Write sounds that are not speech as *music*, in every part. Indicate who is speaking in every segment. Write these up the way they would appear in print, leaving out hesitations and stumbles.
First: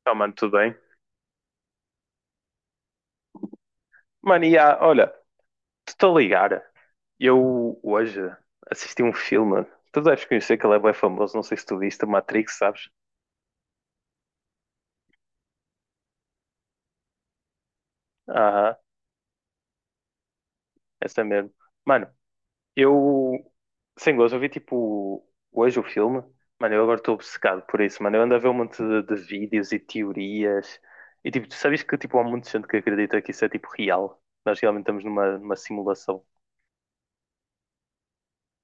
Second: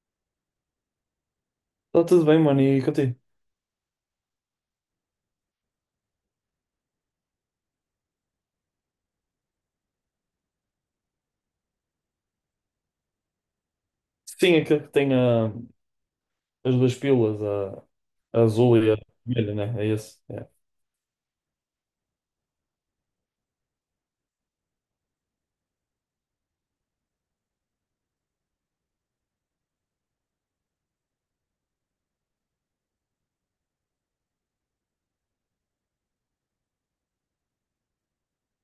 Speaker 1: Então, mano, tudo bem?
Speaker 2: Está tudo bem, mano, e contigo?
Speaker 1: Mano, e há, olha, estou a ligar. Eu hoje assisti um filme. Tu deves conhecer que ele é bem famoso. Não sei se tu viste Matrix, sabes?
Speaker 2: Sim, aquele que tem as duas pílulas, a
Speaker 1: Aham,
Speaker 2: azul e a vermelha, né? É esse. É.
Speaker 1: essa mesmo. Mano, eu, sem gozo, eu vi tipo hoje o filme. Mano, eu agora estou obcecado por isso, mano. Eu ando a ver um monte de vídeos e teorias. E tipo, tu sabes que tipo, há muita gente que acredita que isso é tipo real. Nós realmente estamos numa simulação.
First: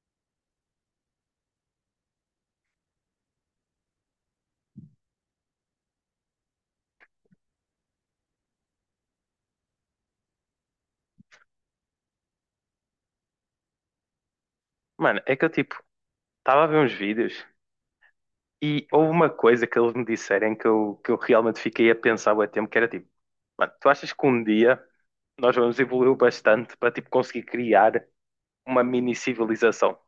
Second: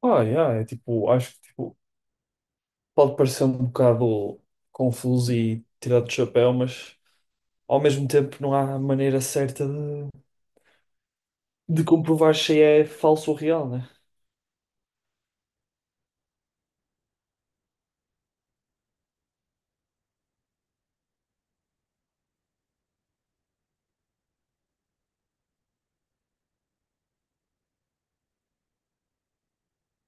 Speaker 2: Yeah, é tipo, acho que tipo, pode parecer um bocado confuso e tirado do chapéu, mas ao mesmo tempo não há maneira certa de comprovar se é falso ou real, né?
Speaker 1: Mano, é que eu tipo, estava a ver uns vídeos. E houve uma coisa que eles me disserem que eu realmente fiquei a pensar bué tempo, que era tipo, mano, tu achas que um dia nós vamos evoluir bastante para tipo conseguir criar uma mini civilização?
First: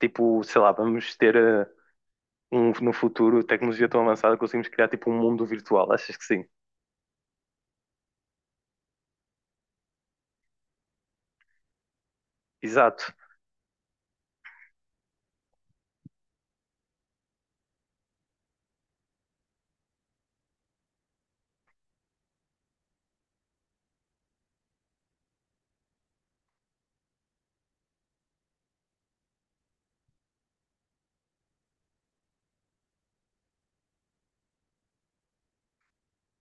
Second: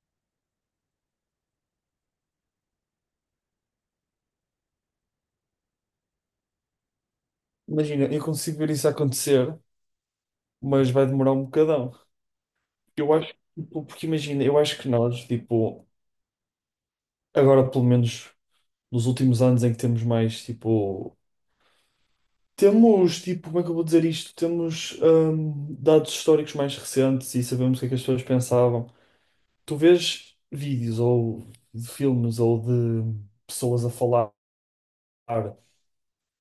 Speaker 1: Tipo, sei lá, vamos ter no futuro tecnologia tão avançada que conseguimos criar tipo um mundo virtual, achas que sim?
Speaker 2: Imagina, eu consigo ver isso acontecer, mas vai demorar um bocadão.
Speaker 1: Exato.
Speaker 2: Eu acho, tipo, porque imagina, eu acho que nós, tipo, agora pelo menos nos últimos anos em que temos mais, tipo. Temos, tipo, como é que eu vou dizer isto? Temos dados históricos mais recentes e sabemos o que é que as pessoas pensavam. Tu vês vídeos ou de filmes ou de pessoas a falar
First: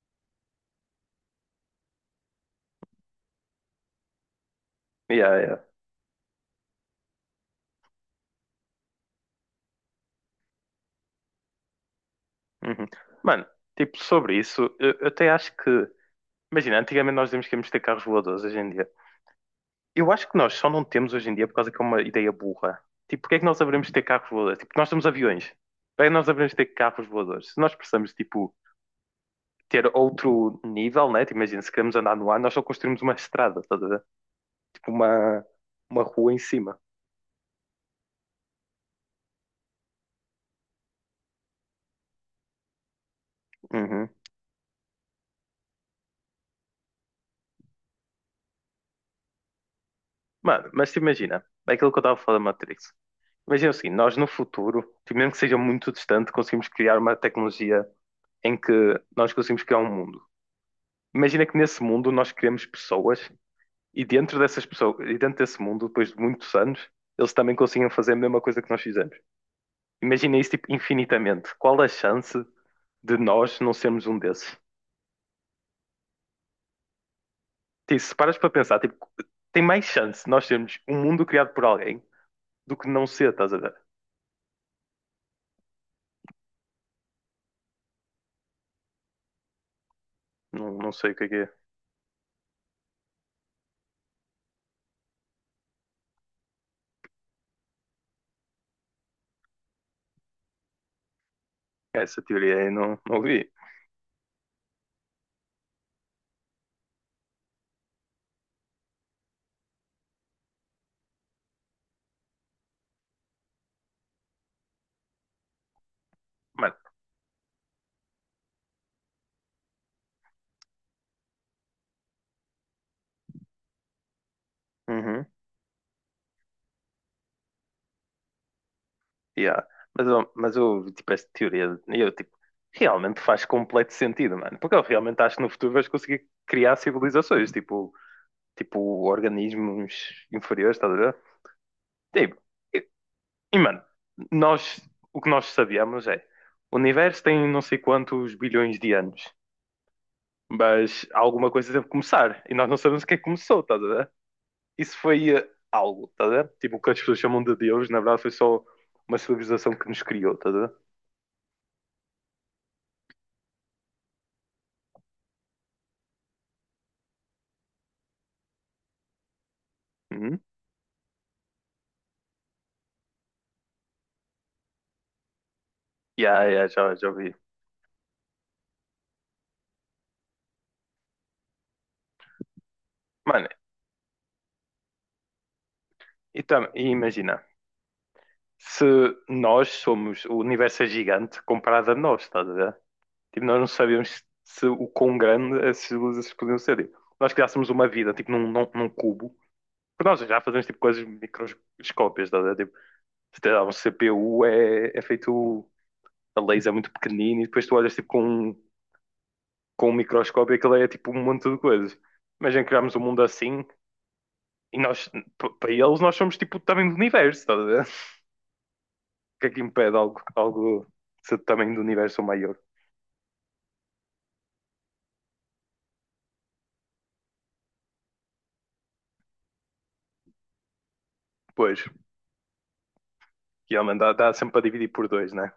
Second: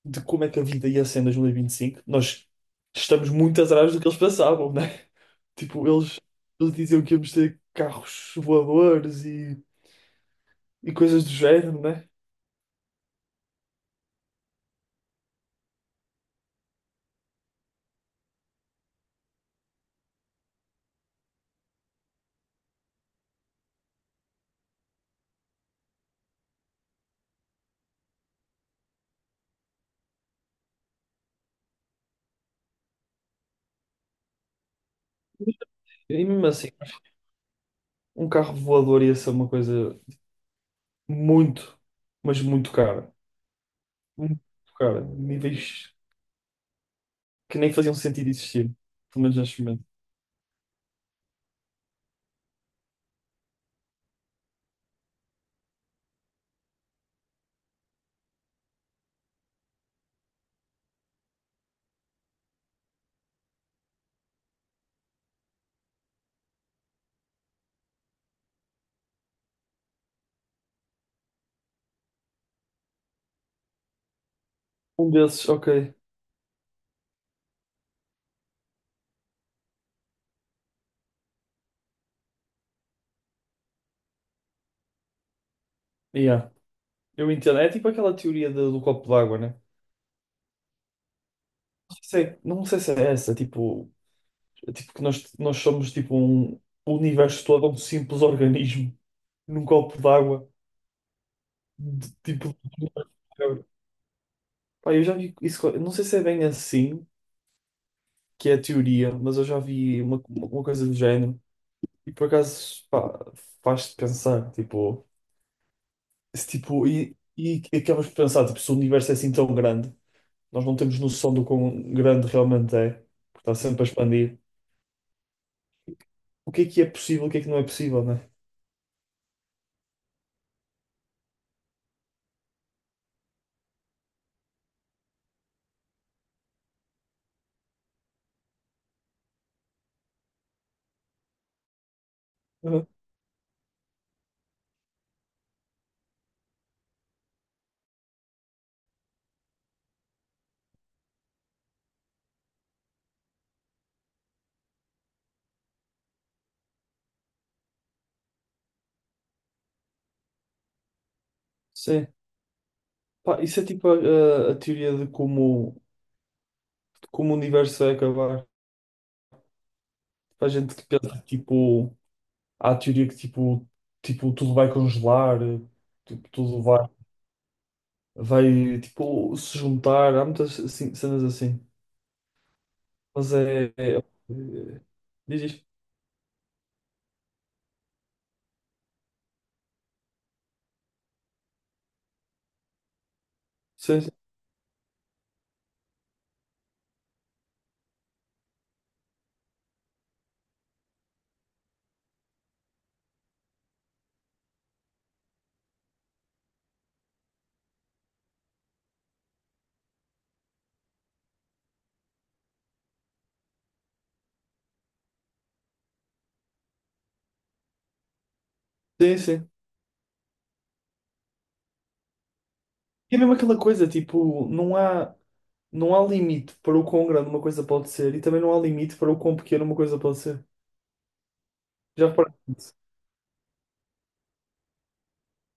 Speaker 2: de como é que a vida ia ser em 2025, nós estamos muito atrás do que eles pensavam, né?
Speaker 1: Yeah, yeah.
Speaker 2: *laughs* Tipo, eles diziam que íamos ter carros voadores e coisas do género, né?
Speaker 1: Uhum. Mano, tipo, sobre isso, eu até acho que, imagina, antigamente nós dizíamos que íamos ter carros voadores hoje em dia. Eu acho que nós só não temos hoje em dia por causa que é uma ideia burra. Tipo, porque é que nós haveremos de ter carros voadores? Tipo, nós temos aviões. Para que nós haveremos de ter carros voadores? Se nós precisamos, tipo, ter outro nível, né? Tipo, imagina, se queremos andar no ar, nós só construímos uma estrada, estás a ver? Tipo, uma
Speaker 2: E
Speaker 1: rua em
Speaker 2: mesmo assim,
Speaker 1: cima.
Speaker 2: um carro voador ia ser uma coisa muito, mas muito cara.
Speaker 1: Uhum.
Speaker 2: Um, cara, níveis que nem faziam sentido existir, pelo menos neste momento.
Speaker 1: Mano, mas te imagina, é aquilo que eu estava a falar da Matrix. Imagina o seguinte, nós no futuro, tipo, mesmo que seja muito distante, conseguimos criar uma tecnologia em que nós conseguimos criar um mundo. Imagina que nesse mundo nós criamos pessoas. E dentro dessas pessoas, e dentro desse mundo, depois de muitos anos, eles também conseguiam fazer a mesma coisa que nós fizemos. Imagina isso, tipo, infinitamente. Qual a chance de nós não sermos um desses?
Speaker 2: Um desses, ok,
Speaker 1: Tipo, se paras para pensar, tipo, tem mais chance de nós sermos um mundo criado por alguém do que não ser, estás a ver?
Speaker 2: yeah. Eu entendo. É tipo aquela teoria do copo d'água, né?
Speaker 1: Não, não sei o que é que é.
Speaker 2: Não sei, não sei se é essa, tipo, é tipo que nós somos tipo um, o universo todo é um simples organismo num copo d'água,
Speaker 1: É
Speaker 2: de-
Speaker 1: essa teoria
Speaker 2: tipo.
Speaker 1: aí, não, não ouvi.
Speaker 2: Pá, eu já vi isso, eu não sei se é bem assim que é a teoria, mas eu já vi uma coisa do género e por acaso, pá, faz-te pensar, tipo. Se,
Speaker 1: Mano,
Speaker 2: tipo, e acabas por pensar, tipo, se o universo é assim tão grande, nós não temos noção do quão grande realmente é, porque está sempre a expandir.
Speaker 1: uhum,
Speaker 2: O que é possível, o que é que não é possível, né?
Speaker 1: yeah. Mas eu, tipo, esta teoria, eu, tipo, realmente faz completo sentido, mano. Porque eu realmente acho que no futuro vais conseguir criar civilizações, tipo, organismos inferiores, estás a ver? Tipo,
Speaker 2: Uhum.
Speaker 1: e, e, mano, nós, o que nós sabíamos é o universo tem não sei quantos bilhões de anos, mas alguma coisa deve começar e nós não sabemos o que é que começou, estás a ver? Isso foi algo, estás a ver? Tipo, o que as pessoas chamam de Deus, na verdade, foi só uma civilização que nos criou, estás a ver?
Speaker 2: Sim. Pá, isso é tipo a teoria de como o universo vai acabar.
Speaker 1: Uhum.
Speaker 2: Há gente que pensa, tipo, há a teoria que tipo, tipo, tudo vai congelar, tipo,
Speaker 1: Yeah,
Speaker 2: tudo
Speaker 1: yeah,
Speaker 2: vai,
Speaker 1: já vi.
Speaker 2: vai tipo, se juntar. Há muitas assim, cenas assim. Mas
Speaker 1: Mano,
Speaker 2: é. É- é- diz isto.
Speaker 1: e imagina. Se nós somos, o universo é gigante comparado a nós, estás a ver? Tipo, nós não
Speaker 2: Sim, sim.
Speaker 1: sabíamos se o quão grande essas luzes podiam ser. Tipo, nós criássemos uma vida, tipo, num cubo. Porque nós já fazemos, tipo, coisas microscópicas, estás a ver? Tipo, se te dá um CPU, é feito a laser é muito pequenino e depois tu olhas, tipo, com um microscópio e aquilo é, tipo, um monte de coisas. Imagina criarmos um mundo assim e nós, para eles, nós somos, tipo, também do universo, estás a ver? O
Speaker 2: Sim,
Speaker 1: que é
Speaker 2: sim.
Speaker 1: que impede algo de ser do tamanho do universo ou maior?
Speaker 2: E é mesmo aquela coisa, tipo, não há, não há limite para o quão grande uma coisa pode ser e também não há limite para o quão pequena uma coisa pode ser.
Speaker 1: Pois,
Speaker 2: Já reparaste? Nisso?
Speaker 1: realmente dá sempre para dividir por dois, né?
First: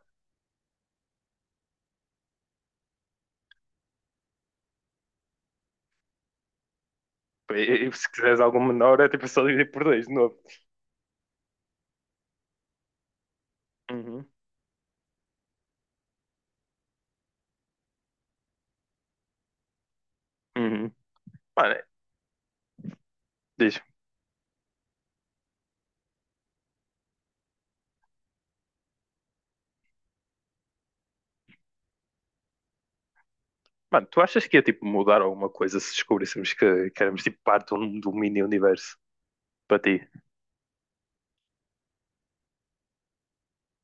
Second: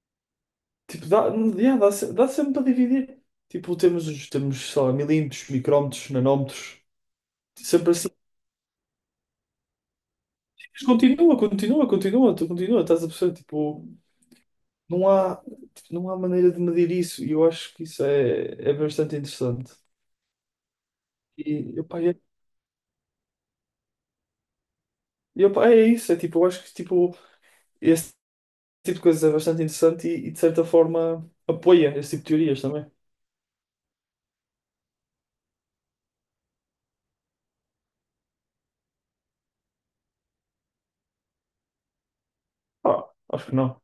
Speaker 2: Tipo, dá, yeah, dá, se- dá sempre para dividir. Tipo, temos, os- temos, sei lá, milímetros, micrómetros, nanómetros,
Speaker 1: E,
Speaker 2: sempre
Speaker 1: e
Speaker 2: assim.
Speaker 1: se quiseres algum menor, é tipo só dividir por dois de novo.
Speaker 2: Mas continua, continua, continua, tu continua, estás a perceber?
Speaker 1: Uhum,
Speaker 2: Não há, tipo, não há maneira de medir isso e eu acho que isso é, é bastante interessante.
Speaker 1: uhum. Mano,
Speaker 2: E, epá, é,
Speaker 1: diz,
Speaker 2: e, epá, é isso, é tipo, eu acho que tipo, esse tipo de coisas é bastante interessante e, de certa forma, apoia esse tipo de teorias também.
Speaker 1: mano, tu achas que ia tipo mudar alguma coisa se descobríssemos que éramos tipo parte de um mini universo para ti?
Speaker 2: Ah, acho que não.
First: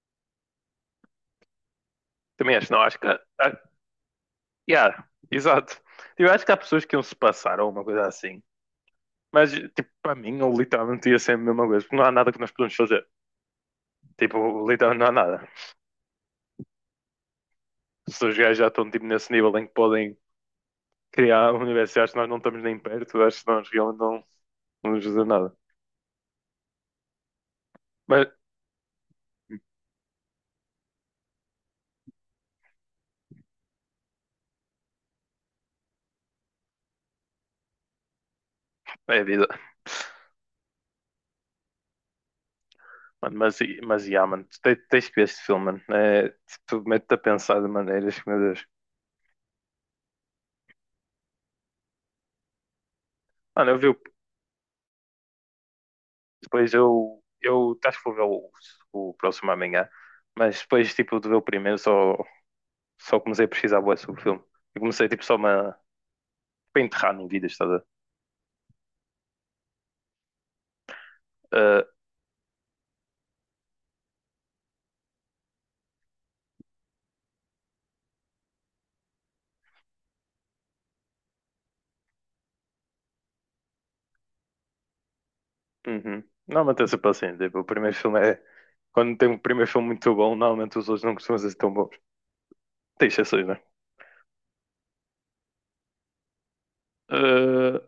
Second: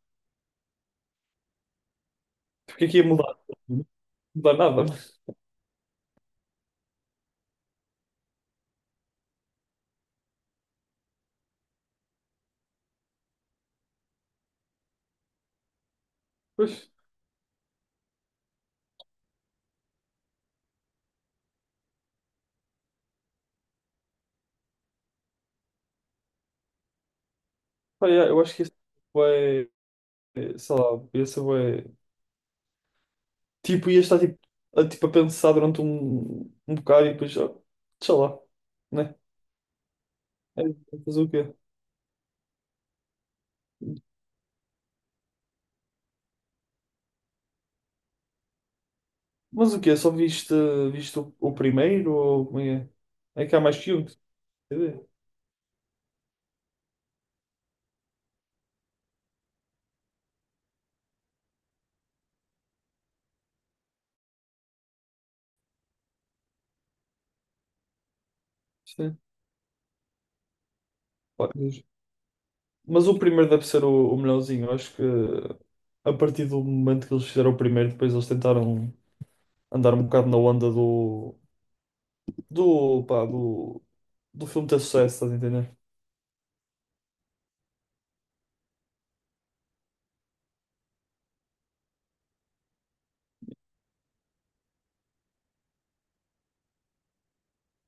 Speaker 1: Também acho, não,
Speaker 2: Porque
Speaker 1: acho
Speaker 2: aqui ia
Speaker 1: que.
Speaker 2: mudar,
Speaker 1: Ah,
Speaker 2: não mudar nada,
Speaker 1: yeah,
Speaker 2: mas
Speaker 1: exato. Eu acho que há pessoas que iam se passar ou uma coisa assim. Mas, tipo, para mim, eu literalmente ia ser a mesma coisa, porque não há nada que nós podemos fazer. Tipo, literalmente não há nada.
Speaker 2: pois,
Speaker 1: Se os gajos já estão, tipo, nesse nível em que podem criar um universo. Acho que nós não estamos nem perto, acho que nós realmente não nos ajuda nada.
Speaker 2: pá,
Speaker 1: Mas
Speaker 2: é, eu acho que esse vai é, é, sei lá, esse é, tipo, ia estar tipo, a, tipo, a pensar durante um, um bocado e depois, ah, sei lá. Né?
Speaker 1: é vida.
Speaker 2: É, fazer o quê?
Speaker 1: Mano, mas yeah, mano, tu tens que ver este filme, mano. É, tu mete-te a pensar de maneiras que, meu Deus.
Speaker 2: Mas o quê? Só viste, viste o primeiro ou como é? É, é que há
Speaker 1: Mano, eu
Speaker 2: mais
Speaker 1: vi
Speaker 2: que um. Quer dizer.
Speaker 1: depois eu acho que vou ver o próximo amanhã, mas depois tipo de ver o primeiro só, comecei a pesquisar bué sobre o filme. Eu comecei tipo só uma, para enterrar no vídeo, estás a ver?
Speaker 2: Sim. Pá,
Speaker 1: Ah,
Speaker 2: mas o primeiro deve ser o melhorzinho. Eu acho que a partir do momento que eles fizeram o primeiro, depois eles tentaram andar um bocado na onda do, do, pá, do, do filme ter sucesso, estás a entender?
Speaker 1: uhum. Normalmente é sempre assim, tipo, o primeiro filme é. Quando tem um primeiro filme muito bom, normalmente os outros não costumam ser tão bons. Tem exceções, né? Uh,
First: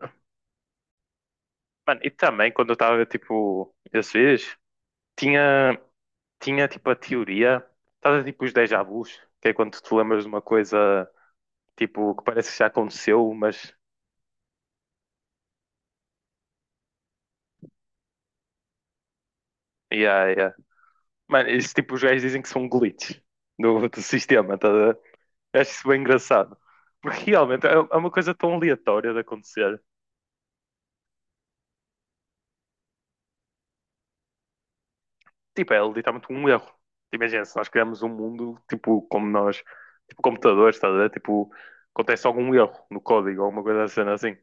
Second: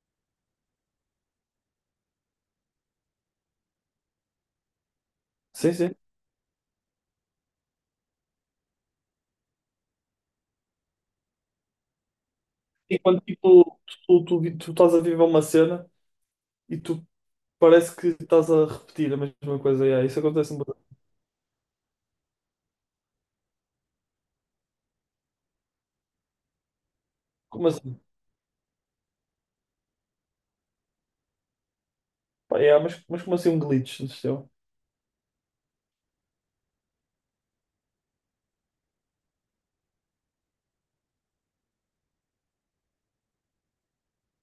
Speaker 1: mano, e também quando eu estava a ver, tipo, esses vídeos,
Speaker 2: Sim,
Speaker 1: tinha,
Speaker 2: sim.
Speaker 1: tinha tipo a teoria, estava tipo os déjà vus, que é quando tu te lembras de uma coisa, tipo, que parece que já
Speaker 2: Enquanto
Speaker 1: aconteceu, mas.
Speaker 2: tipo, tu estás a viver uma cena e tu parece que estás a repetir a mesma coisa. Yeah, isso
Speaker 1: Yeah, yeah.
Speaker 2: acontece um bocado.
Speaker 1: Mano, isso tipo, os gajos dizem que são glitches do sistema, tá? A ver? Eu acho isso bem engraçado. *laughs* Porque realmente
Speaker 2: Como
Speaker 1: é
Speaker 2: assim?
Speaker 1: uma coisa tão aleatória de acontecer.
Speaker 2: Pá, yeah, mas como assim um glitch no sistema?
Speaker 1: Tipo, é literalmente um erro. Tipo, imagina, se nós criamos um mundo, tipo, como nós, tipo, computadores, estás a ver? Tipo, acontece algum erro no código, alguma coisa assim, assim.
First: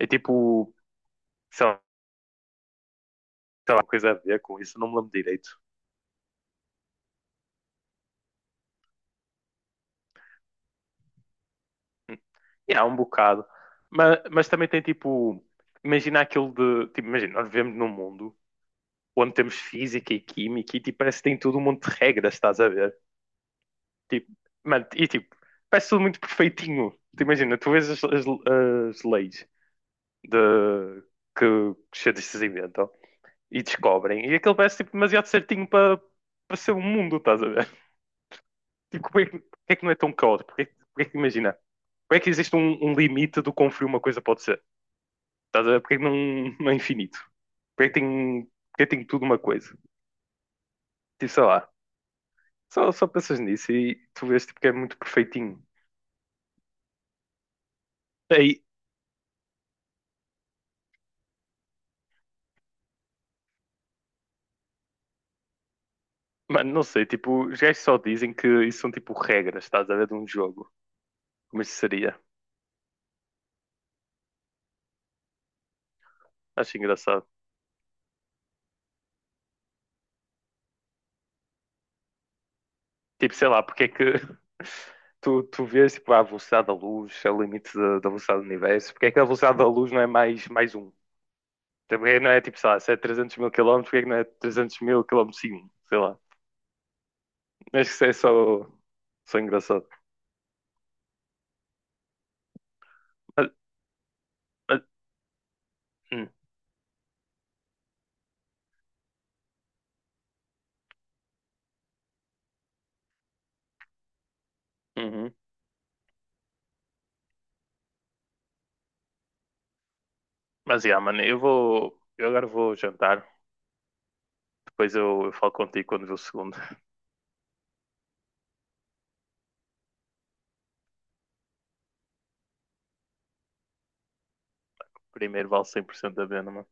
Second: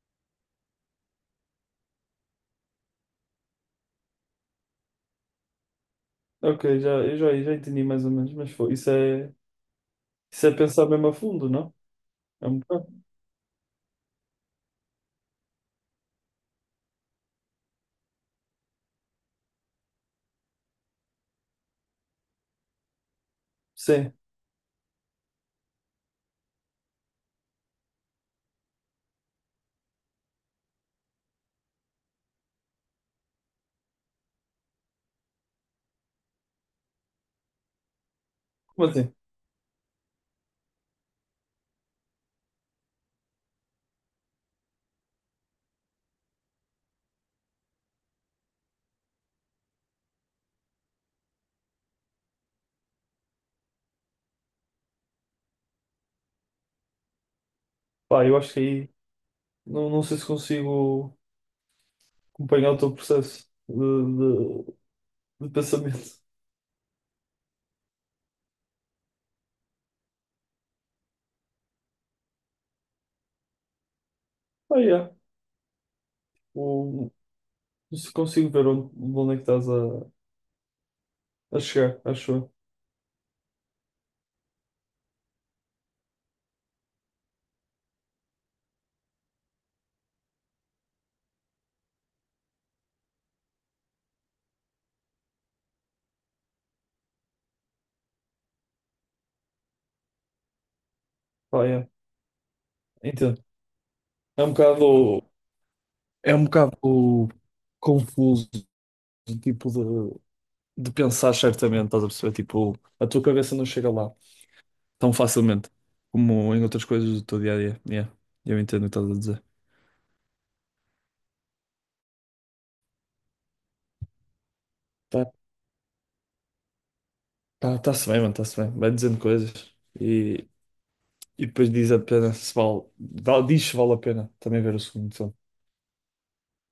Speaker 1: É tipo, sei lá, tem alguma coisa a ver com isso, não me lembro direito.
Speaker 2: Ok, já, eu já, já entendi mais ou menos, mas foi, isso é pensar mesmo a fundo, não?
Speaker 1: Hum.
Speaker 2: É um
Speaker 1: E há
Speaker 2: bocado.
Speaker 1: um bocado. Mas também tem, tipo, imagina aquilo de, tipo, imagina, nós vivemos num mundo onde temos física e química e, tipo, parece que tem tudo um monte de regras, estás a ver?
Speaker 2: Sim,
Speaker 1: Tipo, mano, e, tipo, parece tudo muito perfeitinho. Tu imagina, tu vês as leis de, que os cientistas inventam e descobrem. E aquilo parece tipo, demasiado certinho para ser um mundo, estás a ver? *laughs*
Speaker 2: como
Speaker 1: Tipo,
Speaker 2: assim?
Speaker 1: porquê, é que não é tão caótico? Porquê é que imagina? Porquê é que existe um limite do quão frio uma coisa pode ser? Estás a ver? Porquê é que não, não é infinito? porquê é que tem, tudo uma coisa? Tipo, sei lá. Só pensas nisso e tu vês tipo, que é muito perfeitinho.
Speaker 2: Pá, eu acho que
Speaker 1: Aí,
Speaker 2: aí não, não sei se consigo acompanhar o teu processo de pensamento. *laughs*
Speaker 1: mano, não sei. Tipo, os gajos só dizem que isso são tipo regras, estás a ver? De um jogo. Como isso seria?
Speaker 2: Ah, yeah.
Speaker 1: Acho
Speaker 2: O,
Speaker 1: engraçado.
Speaker 2: se consigo ver onde, onde é que estás a chegar, acho eu.
Speaker 1: Tipo, sei lá, porque é que *laughs* tu vês tipo, a velocidade da luz, é o limite da velocidade do universo, porque é que a velocidade da luz não é mais um? Então, porque é que não é tipo, sei lá, se é 300 mil quilómetros, porque é que não é 300 mil quilómetros por segundo? Sei lá. Acho que isso é só, engraçado.
Speaker 2: Pá, yeah. Entendo.
Speaker 1: Mas,
Speaker 2: É um
Speaker 1: mas,
Speaker 2: bocado.
Speaker 1: hum,
Speaker 2: É um bocado confuso, tipo, de pensar certamente, estás a perceber? Tipo, a tua cabeça não chega lá, tão
Speaker 1: uhum.
Speaker 2: facilmente como em outras coisas do teu dia a dia. Yeah, eu entendo o que estás a dizer.
Speaker 1: Mas, yeah, mano, eu vou. Eu agora vou jantar. Depois eu,
Speaker 2: Tá,
Speaker 1: eu falo contigo quando ver o segundo. *laughs*
Speaker 2: tá, tá-se bem, mano, está-se bem. Vai dizendo coisas e, e depois diz a pena se vale. Dá- Diz se vale a pena também ver o segundo filme.
Speaker 1: Primeiro vale 100% a pena, mano.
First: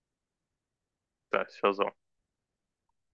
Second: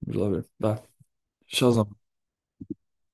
Speaker 2: Vamos lá ver. Dá.
Speaker 1: Tá, tchauzão.
Speaker 2: Tchauzão.